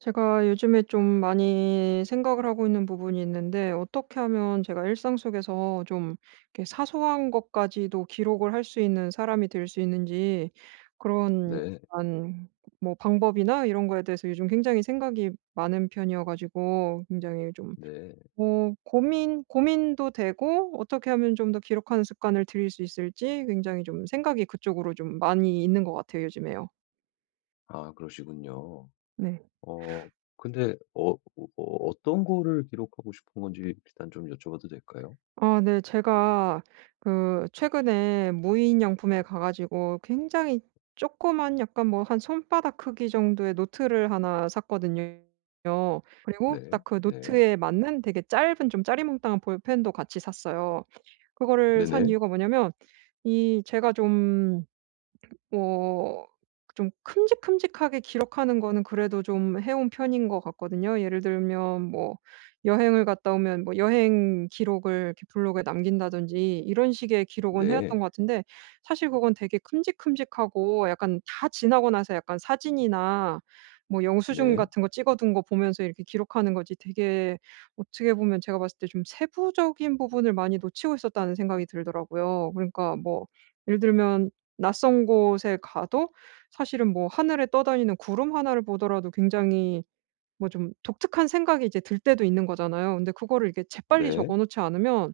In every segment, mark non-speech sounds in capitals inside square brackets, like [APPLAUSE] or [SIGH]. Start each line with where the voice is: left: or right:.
right: 제가 요즘에 좀 많이 생각을 하고 있는 부분이 있는데, 어떻게 하면 제가 일상 속에서 좀 이렇게 사소한 것까지도 기록을 할 수 있는 사람이 될 수 있는지, 그런,
left: 네.
right: 약간 뭐 방법이나 이런 거에 대해서 요즘 굉장히 생각이 많은 편이어 가지고, 굉장히 좀
left: 네.
right: 뭐 고민 고민도 되고 어떻게 하면 좀 더 기록하는 습관을 들일 수 있을지 굉장히 좀 생각이 그쪽으로 좀 많이 있는 것 같아요, 요즘에요.
left: 아 그러시군요.
right: 네.
left: 어 근데 어떤 거를 기록하고 싶은 건지 일단 좀 여쭤봐도 될까요?
right: 아 네. 제가 그 최근에 무인양품에 가 가지고 굉장히 조그만 약간 뭐 한 손바닥 크기 정도의 노트를 하나 샀거든요. 그리고
left: 네.
right: 딱 그
left: 네.
right: 노트에 맞는 되게 짧은 좀 짜리몽땅한 볼펜도 같이 샀어요. 그거를 산
left: 네네.
right: 이유가 뭐냐면 이 제가 좀 어 좀 큼직큼직하게 기록하는 거는 그래도 좀 해온 편인 것 같거든요. 예를 들면 뭐 여행을 갔다 오면 뭐 여행 기록을 이렇게 블로그에 남긴다든지 이런 식의 기록은 해
left: 네.
right: 왔던
left: 네.
right: 것 같은데, 사실 그건 되게 큼직큼직하고 약간 다 지나고 나서 약간 사진이나 뭐 영수증
left: 네.
right: 같은 거 찍어 둔 거 보면서 이렇게 기록하는 거지, 되게 어떻게 보면 제가 봤을 때 좀 세부적인 부분을 많이 놓치고 있었다는 생각이 들더라고요. 그러니까 뭐 예를 들면, 낯선 곳에 가도 사실은 뭐 하늘에 떠다니는 구름 하나를 보더라도 굉장히 뭐 좀 독특한 생각이 이제 들 때도 있는 거잖아요. 근데 그거를 이렇게 재빨리
left: 네.
right: 적어 놓지 않으면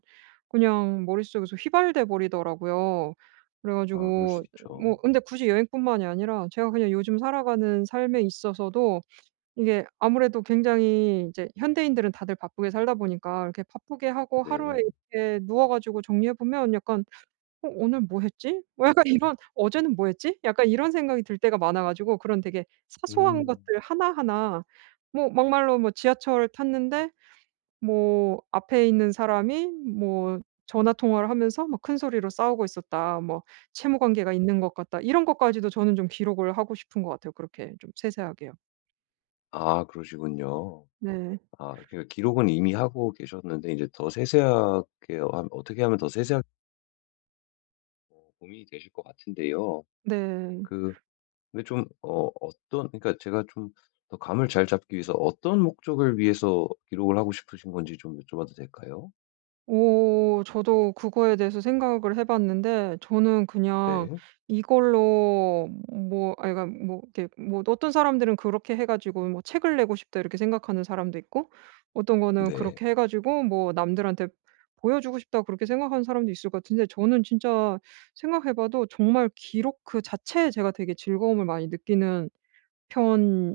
right: 그냥 머릿속에서 휘발돼 버리더라고요. 그래
left: 아 그럴 수
right: 가지고
left: 있죠.
right: 뭐 근데 굳이 여행뿐만이 아니라 제가 그냥 요즘 살아가는 삶에 있어서도, 이게 아무래도 굉장히 이제 현대인들은 다들 바쁘게 살다 보니까 이렇게 바쁘게 하고 하루에
left: 네.
right: 이렇게 누워 가지고 정리해 보면, 약간 '어 오늘 뭐 했지?' 뭐 약간 이런 [LAUGHS] '어제는 뭐 했지?' 약간 이런 생각이 들 때가 많아 가지고, 그런 되게 사소한
left: 음.
right: 것들 하나하나 뭐 막말로 뭐 지하철을 탔는데 뭐 앞에 있는 사람이 뭐 전화 통화를 하면서 막 큰 소리로 싸우고 있었다. 뭐 '채무 관계가 있는 것 같다.' 이런 것까지도 저는 좀 기록을 하고 싶은 것 같아요, 그렇게 좀 세세하게요.
left: 아 그러시군요.
right: 네.
left: 아 그러니까 기록은 이미 하고 계셨는데 이제 더 세세하게 어, 함 어떻게 하면 더 세세하게 고민이 되실 것 같은데요.
right: 네.
left: 그 근데 좀 어떤 그러니까 제가 좀 더 감을 잘 잡기 위해서 어떤 목적을 위해서 기록을 하고 싶으신 건지 좀 여쭤봐도 될까요?
right: 오 저도 그거에 대해서 생각을 해 봤는데, 저는 그냥
left: 네.
right: 이걸로 뭐아 그러니까 뭐 이렇게 뭐, 어떤 사람들은 그렇게 해 가지고 뭐 '책을 내고 싶다.' 이렇게 생각하는 사람도 있고, 어떤 거는
left: 네.
right: 그렇게 해 가지고 뭐 '남들한테 보여주고 싶다.' 그렇게 생각하는 사람도 있을 것 같은데, 저는 진짜 생각해 봐도 정말 기록 그 자체에 제가 되게 즐거움을 많이 느끼는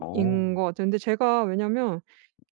left: 어.
right: 것 같은데, 제가 왜냐면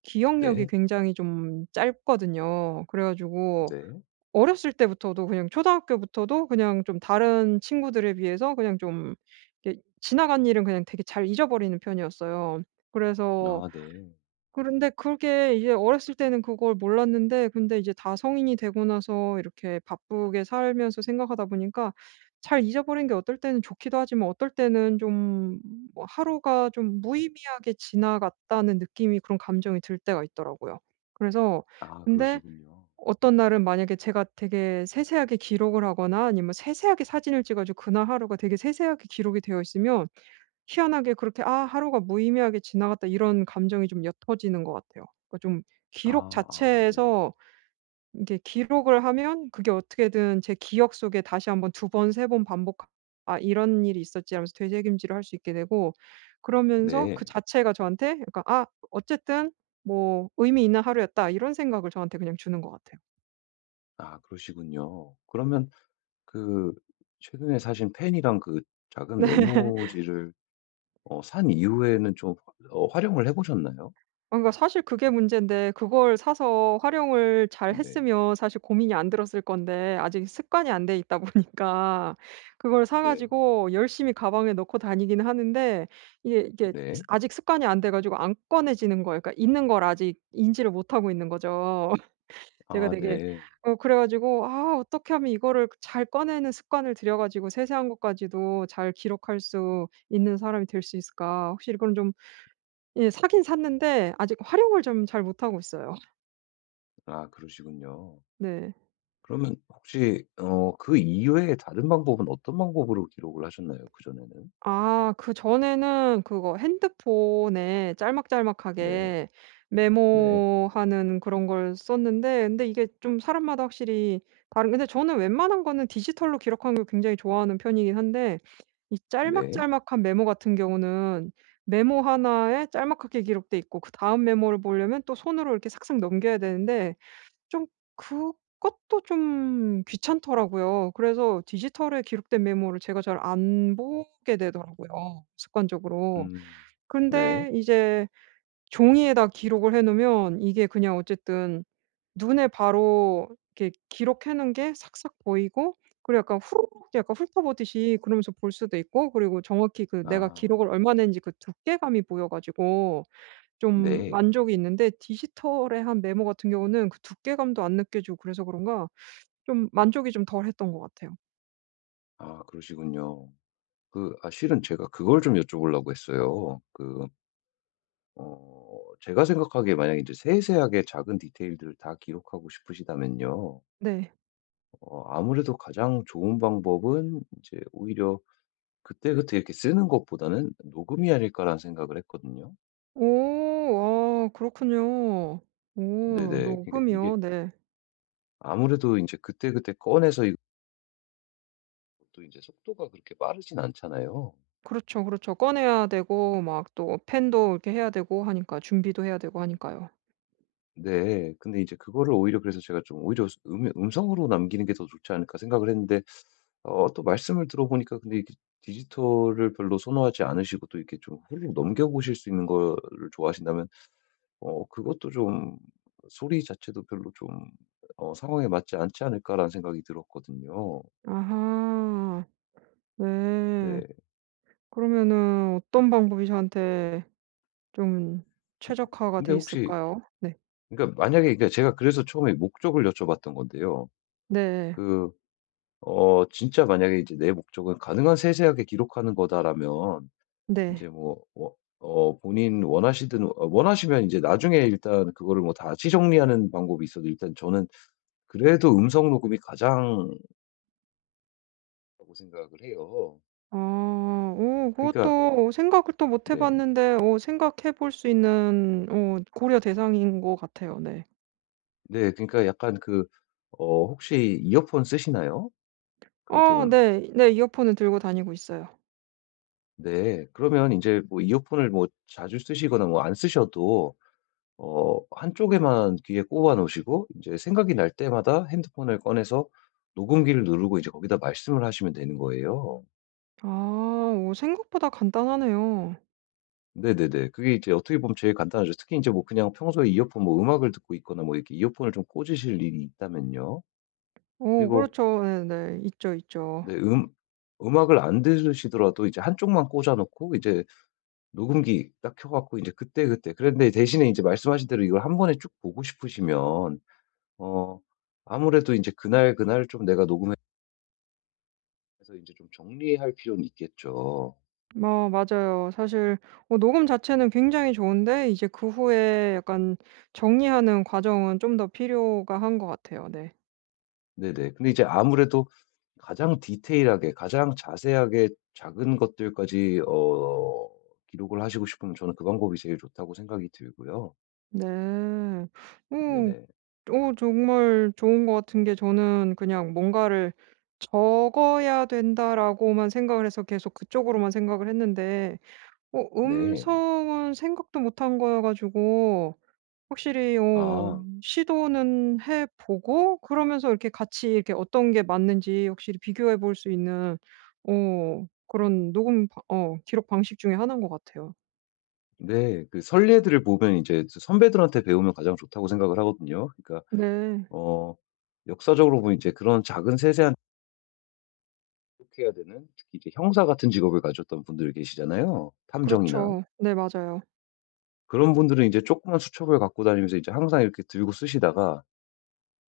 right: 기억력이
left: 네.
right: 굉장히 좀 짧거든요. 그래 가지고
left: 네.
right: 어렸을 때부터도 그냥 초등학교부터도 그냥 좀 다른 친구들에 비해서 그냥 좀 이렇게 지나간 일은 그냥 되게 잘 잊어버리는 편이었어요. 그래서,
left: 아 네.
right: 그런데 그게 이제 어렸을 때는 그걸 몰랐는데 근데 이제 다 성인이 되고 나서 이렇게 바쁘게 살면서 생각하다 보니까, 잘 잊어버린 게 어떨 때는 좋기도 하지만 어떨 때는 좀뭐 하루가 좀 무의미하게 지나갔다는 느낌이, 그런 감정이 들 때가 있더라고요. 그래서,
left: 아
right: 근데
left: 그러시군요.
right: 어떤 날은 만약에 제가 되게 세세하게 기록을 하거나 아니면 세세하게 사진을 찍어 가지고 그날 하루가 되게 세세하게 기록이 되어 있으면 희한하게 그렇게 '아 하루가 무의미하게 지나갔다.' 이런 감정이 좀 옅어지는 것 같아요. 그러니까 좀
left: 아
right: 기록
left: 아 네.
right: 자체에서, 이게 기록을 하면 그게 어떻게든 제 기억 속에 다시 한번 두 번 세 번 반복 '아 이런 일이 있었지.' 하면서 되새김질을 할 수 있게 되고 그러면서
left: 네.
right: 그 자체가 저한테 약간 '아 어쨌든 뭐 의미 있는 하루였다.' 이런 생각을 저한테 그냥 주는 것 같아요.
left: 아 그러시군요. 그러면 그 최근에 사신 펜이랑
right: [LAUGHS]
left: 작은
right: 네.
left: 메모지를 산 이후에는 좀 활용을 해 보셨나요?
right: 그러니까 사실 그게 문제인데 그걸 사서 활용을 잘
left: 네.
right: 했으면 사실 고민이 안 들었을 건데 아직 습관이 안 돼 있다 [LAUGHS] 보니까 그걸 사
left: 네.
right: 가지고 열심히 가방에 넣고 다니긴 하는데, 이게 이게
left: 네.
right: 스 아직 습관이 안 돼 가지고 안 꺼내지는 거예요. 그러니까 있는 걸 아직 인지를 못하고 있는 거죠. [LAUGHS] 제가
left: 아
right: 되게
left: 네.
right: 그래 가지고 '아 어떻게 하면 이거를 그 잘 꺼내는 습관을 들여 가지고 세세한 것까지도 잘 기록할 수 있는 사람이 될 수 있을까?' 혹시 이건 좀 예 사긴 샀는데 아직 활용을 좀 잘 못하고 있어요.
left: 아 그러시군요.
right: 네.
left: 그러면 혹시 그 이외에 다른 방법은 어떤 방법으로 기록을 하셨나요? 그전에는?
right: 아 그전에는 그거 핸드폰에
left: 네.
right: 짤막짤막하게
left: 네.
right: 메모하는 그런 걸 썼는데, 근데 이게 좀 사람마다 확실히 다른, 근데 저는 웬만한 거는 디지털로 기록하는 걸 굉장히 좋아하는 편이긴 한데, 이
left: 네.
right: 짤막짤막한 메모 같은 경우는 메모 하나에 짤막하게 기록돼 있고 그다음 메모를 보려면 또 손으로 이렇게 삭삭 넘겨야 되는데 좀, 그것도 좀 귀찮더라고요. 그래서 디지털에 기록된 메모를 제가 잘 안 보게 되더라고요, 습관적으로.
left: 음. 네.
right: 근데 이제 종이에다 기록을 해 놓으면 이게 그냥 어쨌든 눈에 바로 이렇게 기록해 놓은 게 싹싹 보이고 그리고 약간 후루룩 약간 훑어보듯이 그러면서 볼 수도 있고, 그리고 정확히 그 내가
left: 아.
right: 기록을 얼마나 했는지 그 두께감이 보여 가지고 좀
left: 네.
right: 만족이 있는데, 디지털의 한 메모 같은 경우는 그 두께감도 안 느껴지고 그래서 그런가 좀 만족이 좀 덜했던 것 같아요.
left: 아 그러시군요. 아 실은 제가 그걸 좀 여쭤보려고 했어요. 어 제가 생각하기에 만약에 제 세세하게 작은 디테일들을 다 기록하고 싶으시다면요.
right: 네.
left: 아무래도 가장 좋은 방법은 이제 오히려 그때그때 이렇게 쓰는 것보다는 '녹음이 아닐까.'라는 생각을 했거든요.
right: 오. 아 그렇군요. 오
left: 네네. 그러니까 이게
right: 녹음이요. 네.
left: 아무래도 이제 그때그때 꺼내서 이제 속도가 그렇게 빠르진 않잖아요.
right: 그렇죠, 그렇죠. 꺼내야 되고 막 또 펜도 이렇게 해야 되고 하니까 준비도 해야 되고 하니까요.
left: 네. 근데 이제 그거를 오히려 그래서 제가 좀 오히려 음성으로 남기는 게 더 좋지 않을까 생각을 했는데 또 말씀을 들어보니까 근데 이게 디지털을 별로 선호하지 않으시고 또 이렇게 좀 훌륭 넘겨보실 수 있는 거를 좋아하신다면 그것도 좀 소리 자체도 별로 좀 '상황에 맞지 않지 않을까.'라는 생각이 들었거든요.
right: 아하. 네.
left: 네.
right: 그러면은 어떤 방법이 저한테 좀
left: 근
right: 최적화가
left: 근데
right: 돼
left: 혹시
right: 있을까요? 네.
left: 그러니까 만약에 그러니까 제가 그래서 처음에 목적을 여쭤봤던 건데요.
right: 네.
left: 그 진짜 만약에 이제 내 목적은 가능한 세세하게 기록하는 거다라면 이
right: 네.
left: 제 뭐 본인 원하시든 원하시면 이제 나중에 일단 그거를 뭐 다시 정리하는 방법이 있어도 일단 저는 그래도 음성 녹음이 가장이라고 생각을 해요.
right: 아. 오
left: 그러니까
right: 그것도 생각을 또 못해
left: 네.
right: 봤는데, 오 생각해 볼 수 있는 오 고려 대상인 것 같아요. 네.
left: 네 그러니까 약간 혹시 이어폰 쓰시나요? 그
right: 어
left: 좀
right: 네. 네. 이어폰은 들고 다니고 있어요.
left: 네. 그러면 이제 뭐 이어폰을 뭐 자주 쓰시거나 뭐 안 쓰셔도 한쪽에만 귀에 꽂아 놓으시고 이제 생각이 날 때마다 핸드폰을 꺼내서 녹음기를 누르고 이제 거기다 말씀을 하시면 되는 거예요.
right: 아. 오 생각보다 간단하네요.
left: 네네네. 그게 이제 어떻게 보면 제일 간단하죠. 특히 이제 뭐 그냥 평소에 이어폰 뭐 음악을 듣고 있거나 뭐 이렇게 이어폰을 좀 꽂으실 일이 있다면요.
right: 오
left: 그리고
right: 그렇죠. 네네. 있죠, 있죠.
left: 네 음악을 안 들으시더라도 이제 한쪽만 꽂아 놓고 이제 녹음기 딱 켜 갖고 이제 그때그때 그런데 대신에 이제 말씀하신 대로 이걸 한 번에 쭉 보고 싶으시면 어 아무래도 이제 그날그날 좀 내가 녹음해 그래서 이제 좀 정리할 필요는 있겠죠.
right: 어 맞아요. 사실 녹음 자체는 굉장히 좋은데 이제 그 후에 약간 정리하는 과정은 좀 더 필요가 한 것 같아요. 네.
left: 네네. 근데 이제 아무래도 가장 디테일하게 가장 자세하게 작은 것들까지 기록을 하시고 싶으면 저는 그 방법이 제일 좋다고 생각이 들고요.
right: 네. 오.
left: 네네.
right: 오 정말 좋은 것 같은 게 저는 그냥 뭔가를 '적어야 된다.'라고만 생각을 해서 계속 그쪽으로만 생각을 했는데,
left: 네.
right: 음성은 생각도 못한 거여 가지고 확실히
left: 아
right: 시도는 해 보고 그러면서 이렇게 같이 이렇게 어떤 게 맞는지 확실히 비교해 볼 수 있는 그런 녹음 바- 어 기록 방식 중에 하나인 것 같아요.
left: 네. 그 선례들을 보면 이제 선배들한테 배우면 가장 좋다고 생각을 하거든요. 그러니까
right: 네.
left: 어 역사적으로 보면 이제 그런 작은 세세한 기록해야 되는 특히 이제 형사 같은 직업을 가졌던 분들 계시잖아요, 탐정이나.
right: 그렇죠. 네 맞아요.
left: 그런 분들은 이제 조그만 수첩을 갖고 다니면서 이제 항상 이렇게 들고 쓰시다가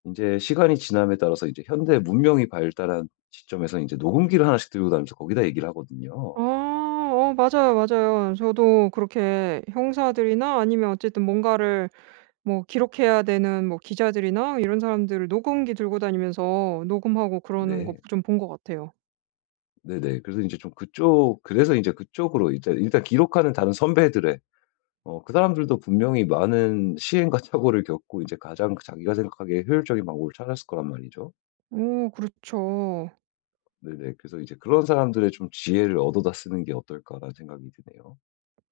left: 인제 시간이 지남에 따라서 이제 현대 문명이 발달한 시점에서 인제 녹음기를 하나씩 들고 다니면서 거기다 얘기를 하거든요.
right: 아 맞아요, 맞아요. 저도 그렇게 형사들이나 아니면 어쨌든 뭔가를 뭐 기록해야 되는 뭐 기자들이나 이런 사람들을 녹음기 들고 다니면서 녹음하고 그러는 거
left: 네.
right: 좀 본 것 같아요.
left: 네네. 그래서 인제 좀 그쪽 그래서 인제 그쪽으로 일단 기록하는 다른 선배들의 그 사람들도 분명히 많은 시행과 [LAUGHS] 착오를 겪고 이제 가장 자기가 생각하기에 효율적인 방법을 찾았을 거란 말이죠.
right: 오 그렇죠.
left: 네네. 그래서 이제 '그런 사람들의 좀 지혜를 얻어다 쓰는 게 어떨까.'라는 생각이 드네요.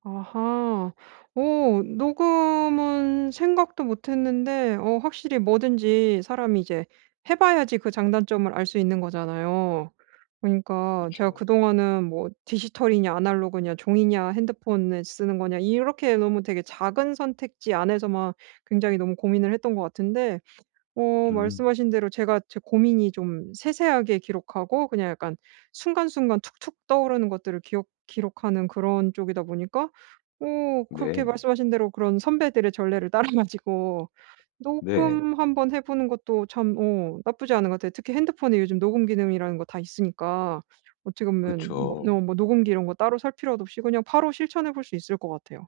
right: 아하. 오 녹음은 생각도 못 했는데 확실히 뭐든지 사람이 이제 해 봐야지 그 장단점을 알 수 있는 거잖아요. 그러니까 제가
left: 그쵸.
right: 그동안은 뭐 디지털이냐 아날로그냐 종이냐 핸드폰을 쓰는 거냐 이렇게 너무 되게 작은 선택지 안에서만 굉장히 너무 고민을 했던 것 같은데, 어
left: 음.
right: 말씀하신 대로 제가 제 고민이 좀 세세하게 기록하고 그냥 약간 순간순간 툭툭 떠오르는 것들을 기억 기록하는 그런 쪽이다 보니까, 오 그렇게
left: 네.
right: 말씀하신 대로 그런 선배들의 전례를 따라 가지고
left: 네.
right: 녹음 한번 해 보는 것도 참 나쁘지 않은 것 같아요. 특히 핸드폰에 요즘 녹음 기능이라는 거 다 있으니까 어떻게 보면 뭐
left: 그쵸.
right: 뭐 녹음기 이런 거 따로 살 필요도 없이 그냥 바로 실천해 볼 수 있을 것 같아요.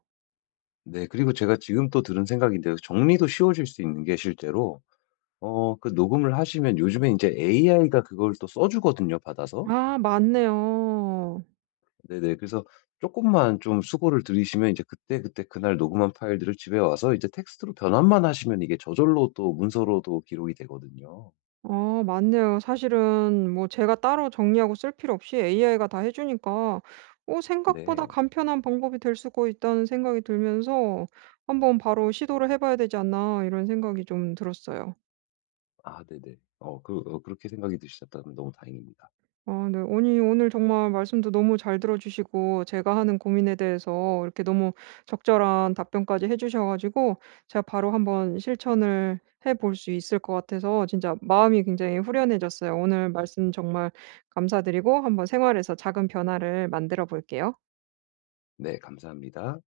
left: 네. 그리고 제가 지금 또 들은 생각인데요. 정리도 쉬워질 수 있는 게 실제로 녹음을 하시면 요즘에 이제 AI가 그걸 또 써 주거든요, 받아서.
right: 아 맞네요.
left: 네네. 그래서 조금만 좀 수고를 들이시면 이제 그때그때 그날 녹음한 파일들을 집에 와서 이제 텍스트로 변환만 하시면 이게 저절로 또 문서로도 기록이 되거든요.
right: 아 맞네요. 사실은 뭐 제가 따로 정리하고 쓸 필요 없이 AI가 다 해 주니까 생각보다
left: 네.
right: 간편한 방법이 될 수가 있다는 생각이 들면서 '한번 바로 시도를 해 봐야 되지 않나.' 이런 생각이 좀 들었어요.
left: 아 네네. 그렇게 생각이 드셨다면 너무 다행입니다.
right: 아 네. 아니 오늘 정말 말씀도 너무 잘 들어 주시고 제가 하는 고민에 대해서 이렇게 너무 적절한 답변까지 해 주셔 가지고 제가 바로 한번 실천을 해볼 수 있을 것 같아서 진짜 마음이 굉장히 후련해졌어요. 오늘 말씀 정말 감사드리고 한번 생활에서 작은 변화를 만들어 볼게요.
left: 네. 감사합니다.